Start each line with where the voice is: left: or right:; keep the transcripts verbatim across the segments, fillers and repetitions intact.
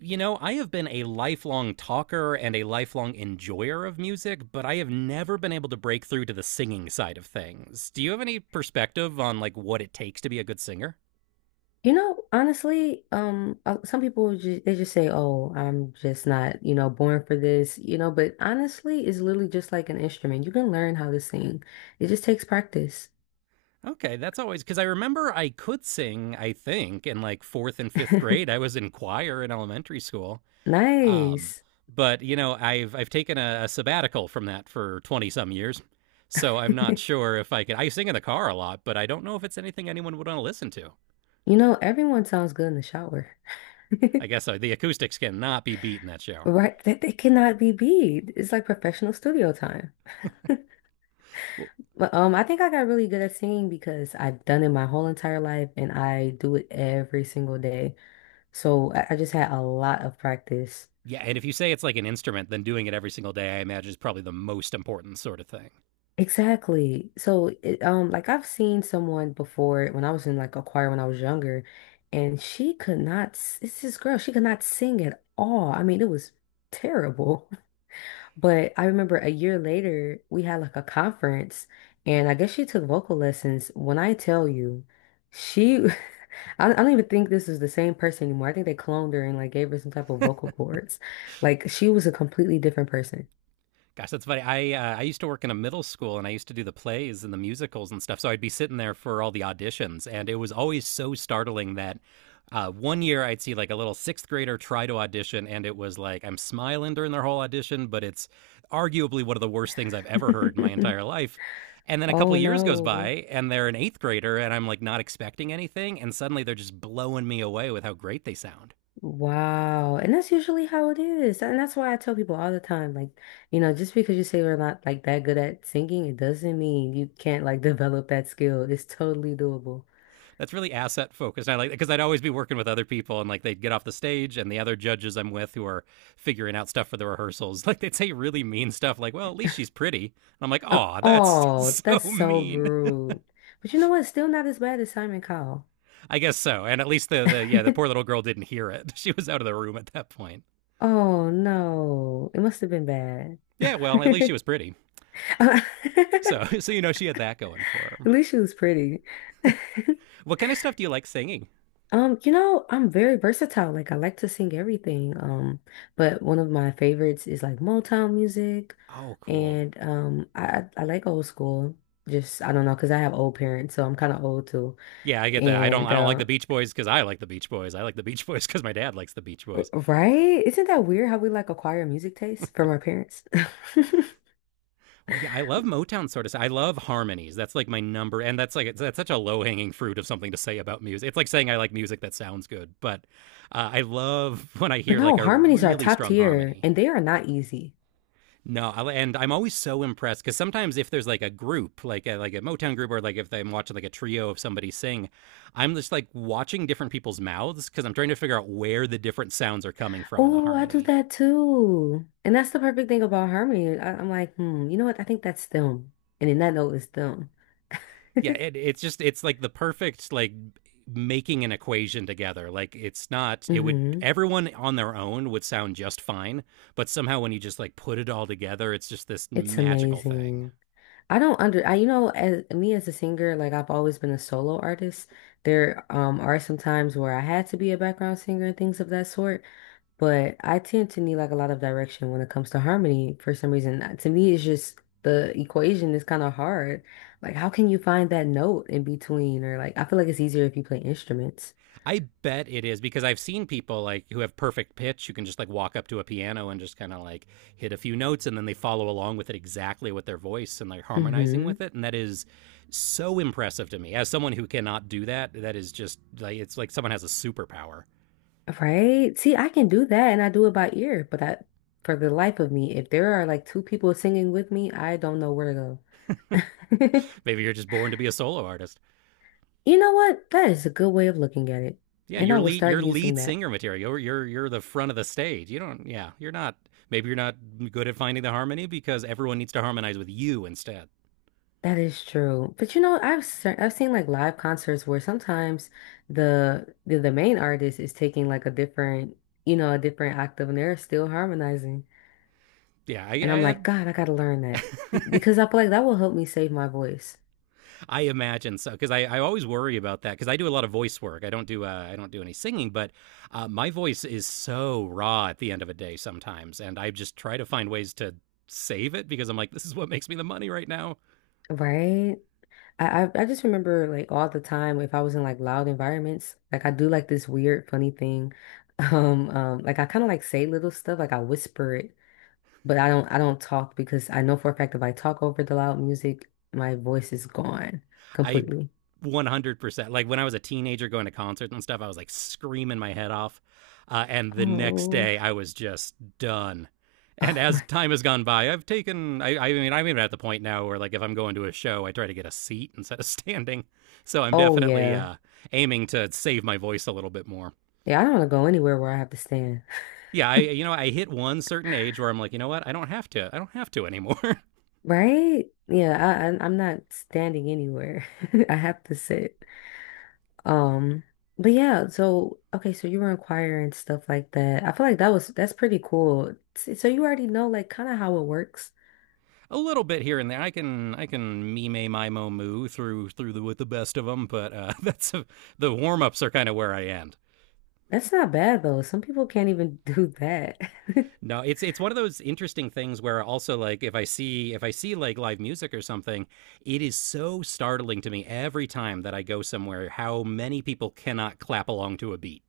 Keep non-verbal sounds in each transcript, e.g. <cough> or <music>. right: You know, I have been a lifelong talker and a lifelong enjoyer of music, but I have never been able to break through to the singing side of things. Do you have any perspective on like what it takes to be a good singer?
left: You know, honestly, um, uh, some people just, they just say, "Oh, I'm just not, you know, born for this," you know. But honestly, it's literally just like an instrument. You can learn how to sing. It just takes practice.
right: Okay, that's always because I remember I could sing, I think, in like fourth and fifth grade.
left: <laughs>
right: I was in choir in elementary school. Um,
left: Nice.
right: but you know, I've I've taken a, a sabbatical from that for twenty some years, so I'm not
left: <laughs>
right: sure if I could. I sing in the car a lot, but I don't know if it's anything anyone would want to listen to.
left: You know, everyone sounds good in the shower,
right: I
left: <laughs>
right: guess so. The acoustics cannot be beat in that shower.
left: right? That they cannot be beat. It's like professional studio time. <laughs>
right: Well,
left: But um, I think I got really good at singing because I've done it my whole entire life, and I do it every single day. So I, I just had a lot of practice.
right: yeah, and if you say it's like an instrument, then doing it every single day, I imagine, is probably the most important sort of thing.
left: Exactly. So, it, um, like I've seen someone before when I was in like a choir when I was younger, and she could not. s- It's this girl. She could not sing at all. I mean, it was terrible. <laughs> But I remember a year later we had like a conference, and I guess she took vocal lessons. When I tell you, she, <laughs> I, I don't even think this is the same person anymore. I think they cloned her and like gave her some type of vocal cords. Like she was a completely different person.
right: Gosh, that's funny. I uh, I used to work in a middle school, and I used to do the plays and the musicals and stuff. So I'd be sitting there for all the auditions, and it was always so startling that uh, one year I'd see like a little sixth grader try to audition, and it was like I'm smiling during their whole audition, but it's arguably one of the worst things I've ever heard in my entire
left: <laughs>
right: life. And then a couple
left: Oh
right: of years goes
left: no.
right: by, and they're an eighth grader, and I'm like not expecting anything, and suddenly they're just blowing me away with how great they sound.
left: Wow. And that's usually how it is. And that's why I tell people all the time, like, you know, just because you say we're not like that good at singing, it doesn't mean you can't like <laughs> develop that skill. It's totally doable.
right: That's really asset focused. I like because I'd always be working with other people, and like they'd get off the stage, and the other judges I'm with who are figuring out stuff for the rehearsals, <laughs> like they'd say really mean stuff, like "Well, at least she's pretty," and I'm like,
left: Uh,
right: "Aw, that's
left: oh,
right: so
left: that's so
right: mean."
left: rude. But you know what? Still not as bad as Simon Cowell.
right: <laughs> I guess so, and at least the the yeah, the poor
left: <laughs>
right: little girl didn't hear it. <laughs> She was out of the room at that point.
left: Oh no. It must have been bad.
right: Yeah, well, at least she was
left: <laughs>
right: pretty. So
left: At
right: <laughs> so you know she had that going for her.
left: least she was pretty. <laughs>
right: What kind of stuff do you like singing?
left: Um, you know, I'm very versatile. Like I like to sing everything. Um, but one of my favorites is like Motown music
right: Oh, cool.
left: and um I I I like old school. Just I don't know, because I have old parents, so I'm kind of old too.
right: Yeah, I get that. I don't.
left: And
right: I don't like
left: uh
right: the Beach Boys because I like the Beach Boys. I like the Beach Boys because my dad likes the Beach Boys.
left: Right? Isn't that weird how we like acquire music taste from our parents? <laughs>
right: Well, yeah, I love Motown sort of. I love harmonies. That's like my number, and that's like that's such a low hanging fruit of something to say about music. It's like saying I like music that sounds good, but uh, I love <laughs> when I
left: But
right: hear
left: no,
right: like a
left: harmonies are
right: really
left: top
right: strong
left: tier
right: harmony.
left: and they are not easy.
right: No, I, and I'm always so impressed because sometimes if there's like a group, like a, like a Motown group, or like if I'm watching like a trio of somebody sing, I'm just like watching different people's mouths because I'm trying to figure out where the different sounds are coming from in the
left: Oh, I do
right: harmony.
left: that too. And that's the perfect thing about harmony. I, I'm like, hmm, you know what? I think that's them. And in that note, it's them.
right: Yeah, it,
left: <laughs>
right: it's just it's like the perfect, like making an equation together. Like, it's not, it would,
left: hmm
right: everyone on their own would sound just fine, but somehow when you just like put it all together, it's just this
left: It's
right: magical thing.
left: amazing. I don't under I you know as me as a singer like I've always been a solo artist. There um are some times where I had to be a background singer and things of that sort, but I tend to need like a lot of direction when it comes to harmony for some reason. Uh, To me, it's just the equation is kind of hard. Like how can you find that note in between or like I feel like it's easier if you play instruments.
right: I bet it is because I've seen people like who have perfect pitch who can just like walk up to a piano and just kind of like hit a few notes, and then they follow along with it exactly with their voice and like harmonizing with
left: Mm-hmm.
right: it, and that is so impressive to me as someone who cannot do that. That is just like it's like someone has a superpower.
left: Right? See, I can do that and I do it by ear, but I, for the life of me, if there are like two people singing with me, I don't know where to go. <laughs>
right: Maybe you're just born to be a solo artist.
left: You know what? That is a good way of looking at it.
right: Yeah,
left: And I
right: you're
left: will
right: lead
left: start
right: you're
left: using
right: lead
left: that.
right: singer material. You're, you're you're the front of the stage. You don't, yeah, you're not. Maybe you're not good at finding the harmony because everyone needs to harmonize with you instead.
left: That is true. But you know, I've se- I've seen like live concerts where sometimes the the, the main artist is taking like a different, you know, a different octave and they're still harmonizing.
right: Yeah,
left: And I'm
right: I, I,
left: like, God, I gotta learn that. Be because I feel like that will help me save my voice.
right: I imagine so because I, I always worry about that because I do a lot of voice work. I don't do uh, I don't do any singing, but uh, my voice is so raw at the end of a day sometimes, and I just try to find ways to save it because I'm like, this is what makes me the money right now.
left: Right? I, I I just remember like all the time if I was in like loud environments, like I do like this weird funny thing. <laughs> Um, um, like I kind of like say little stuff, like I whisper it, but I don't I don't talk because I know for a fact if I talk over the loud music, my voice is gone
right: I
left: completely.
right: one hundred percent like when I was a teenager going to concerts and stuff, I was like screaming my head off. Uh, and the next
left: Oh,
right: day, I was just done.
left: <laughs>
right: And
left: oh
right: as
left: my,
right: time has gone by, I've taken, I, I mean, I'm even at the point now where, like, if I'm going to a show, I try to get a seat instead of <laughs> standing. So I'm
left: oh
right: definitely
left: yeah,
right: uh, aiming to save my voice a little bit more.
left: yeah. I don't want to go anywhere where I have to stand,
right: Yeah, I, you know, I hit one certain age where I'm like, you know what? I don't have to, I don't have to anymore. <laughs>
left: <laughs> right? Yeah, I, I I'm not standing anywhere. <laughs> I have to sit. Um, but yeah, so okay, so you were in choir and stuff like that. I feel like that was That's pretty cool. S- So you already know like kind of how it works.
right: A little bit here and there. I can I can mime my mo moo through through the, with the best of them, but uh, <laughs> that's a, the warm ups are kind of where I end.
left: That's not bad though. Some people can't even do that. <laughs>
right: No, it's it's one of those interesting things where also like if I see if I see like live music or something, it is so startling to me every time that I go somewhere how many people cannot clap along to a beat.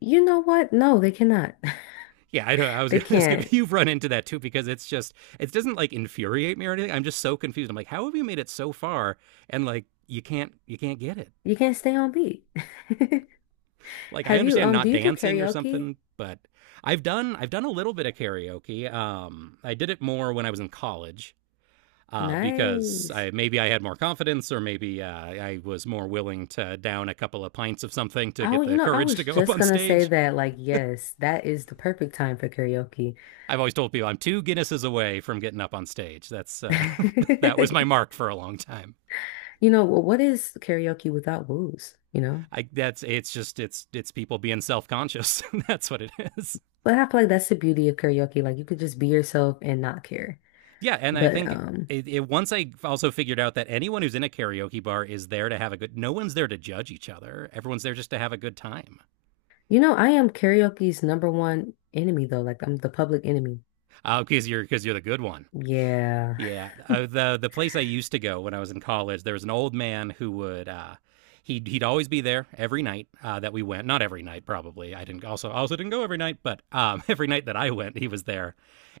left: You know what? No, they cannot. <laughs>
right: Yeah, I know. I was <laughs>
left: They
right: gonna ask
left: can't.
right: if you've run into that too, because it's just it doesn't like infuriate me or anything. I'm just so confused. I'm like, how have you made it so far and like you can't you can't get it?
left: You can't stay on beat. <laughs>
right: Like, I
left: Have you
right: understand
left: um do
right: not
left: you do
right: dancing or
left: karaoke?
right: something, but I've done I've done a little bit of karaoke. Um, I did it more when I was in college uh, because
left: Nice.
right: I maybe I had more confidence or maybe uh, I was more willing to down a couple of pints of something to
left: I
right: get
left: w- you
right: the
left: know, I
right: courage to
left: was
right: go up
left: just
right: on
left: gonna say
right: stage.
left: that like yes, that is the perfect time for karaoke.
right: I've always told people I'm two Guinnesses away from getting up on stage. That's uh, <laughs> That was my
left: <laughs>
right: mark for a long time.
left: You know, wh- what is karaoke without booze, you know?
right: I that's it's just it's it's people being self conscious. <laughs> That's what it is.
left: But I feel like that's the beauty of karaoke. Like you could just be yourself and not care.
right: Yeah, and I
left: But
right: think
left: um,
right: it, it once I also figured out that anyone who's in a karaoke bar is there to have a good. No one's there to judge each other. Everyone's there just to have a good time.
left: you know, I am karaoke's number one enemy though. Like I'm the public enemy.
right: Uh, Because you're because you're the good one.
left: Yeah.
right: Yeah, uh, the the place I used to go when I was in college, there was an old man who would uh, he'd he'd always be there every night uh, that we went. Not every night, probably. I didn't also also didn't go every night, but um, <laughs> every night that I went, he was there,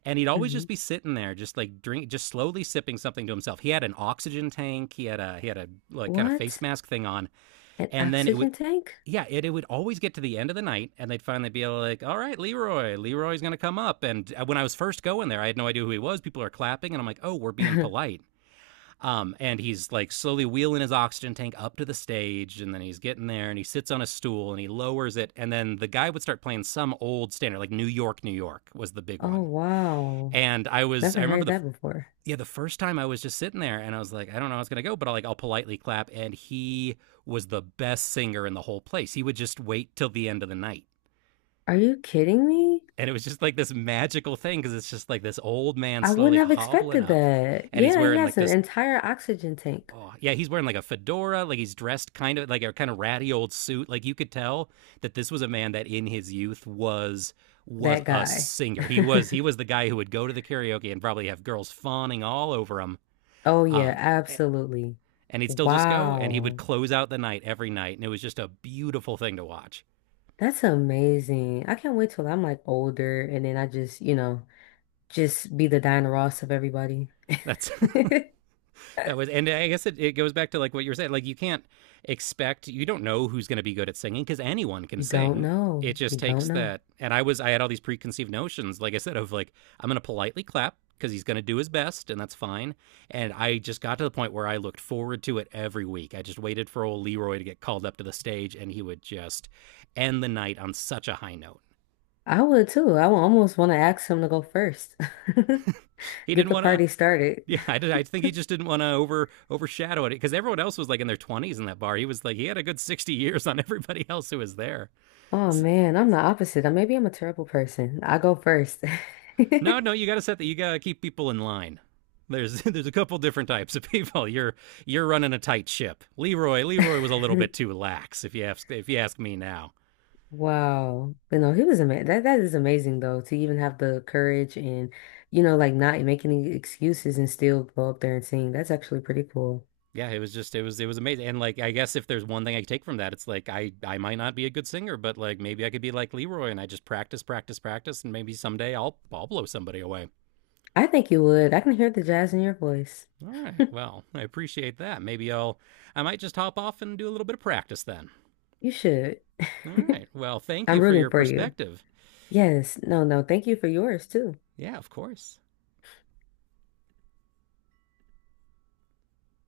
right: and he'd always
left: Hmm.
right: just be sitting there, just like drink, just slowly sipping something to himself. He had an oxygen tank. He had a he had a like kind of face
left: What?
right: mask thing on,
left: An
right: and then it would
left: oxygen tank? <laughs>
right: yeah, it, it would always get to the end of the night, and they'd finally be like, "All right, Leroy, Leroy's going to come up." And uh, when I was first going there, I had no idea who he was. People are clapping, and I'm like, "Oh, we're being polite." Um, and he's like slowly wheeling his oxygen tank up to the stage, and then he's getting there, and he sits on a stool, and he lowers it, and then the guy would start playing some old standard, like New York, New York was the big
left: Oh
right: one.
left: wow.
right: And I was,
left: Never
right: I remember
left: heard
right: the,
left: that before.
right: yeah, the first time I was just sitting there and I was like, I don't know how it's gonna go, but I'll like I'll politely clap. And he was the best singer in the whole place. He would just wait till the end of the night,
left: Are you kidding me?
right: and it was just like this magical thing because it's just like this old man
left: I wouldn't
right: slowly
left: have
right: hobbling
left: expected
right: up,
left: that.
right: and he's
left: Yeah, he
right: wearing like
left: has an
right: this.
left: entire oxygen tank.
right: Oh yeah, he's wearing like a fedora, like he's dressed kind of like a kind of ratty old suit. Like you could tell that this was a man that in his youth was was
left: That
right: a
left: guy.
right: singer.
left: <laughs>
right: He was he was the guy who would go to the karaoke and probably have girls fawning all over him.
left: Oh yeah,
right: Um,
left: absolutely.
right: and he'd still just go and he would
left: Wow.
right: close out the night every night, and it was just a beautiful thing to watch.
left: That's amazing. I can't wait till I'm like older and then I just, you know, just be the Diana Ross of everybody.
right: That's
left: <laughs>
right: <laughs> that was, and I guess it, it goes back to like what you were saying. Like, you can't expect, you don't know who's going to be good at singing because anyone can
left: You don't
right: sing. It
left: know. You
right: just
left: don't
right: takes
left: know.
right: that, and i was i had all these preconceived notions, like I said, of like I'm going to politely clap because he's going to do his best and that's fine. And I just got to the point where I looked forward to it every week. I just waited for old Leroy to get called up to the stage, and he would just end the night on such a high note.
left: I would too. I would almost want to ask him to go first. <laughs>
right: He
left: Get
right: didn't
left: the
right: want to.
left: party started.
right: Yeah, I, did, I think he just didn't want to over overshadow it because everyone else was like in their twenties in that bar. He was like he had a good sixty years on everybody <laughs> else who was there.
left: Oh
right: S-
left: man, I'm the opposite. Uh, Maybe I'm a terrible person. I go first. <laughs>
right: no, no, you got to set that. You got to keep people in line. There's <laughs> there's a couple different types of people. You're you're running a tight ship. Leroy Leroy was a little bit too lax if you ask if you ask me now.
left: Wow. But no, he was amazing. That that is amazing though, to even have the courage and, you know, like not make any excuses and still go up there and sing. That's actually pretty cool.
right: Yeah, it was just it was it was amazing. And like I guess if there's one thing I could take from that, it's like I I might not be a good singer, but like maybe I could be like Leroy, and I just practice practice practice and maybe someday I'll I'll blow somebody away.
left: I think you would. I can hear the jazz in your voice.
right: All right. Well, I appreciate that. Maybe I'll, I might just hop off and do a little bit of practice then.
left: You should.
right: All right. Well,
left: <laughs>
right: thank you
left: I'm
right: for
left: rooting
right: your
left: for you.
right: perspective.
left: Yes. No, no. Thank you for yours too.
right: Yeah, of course.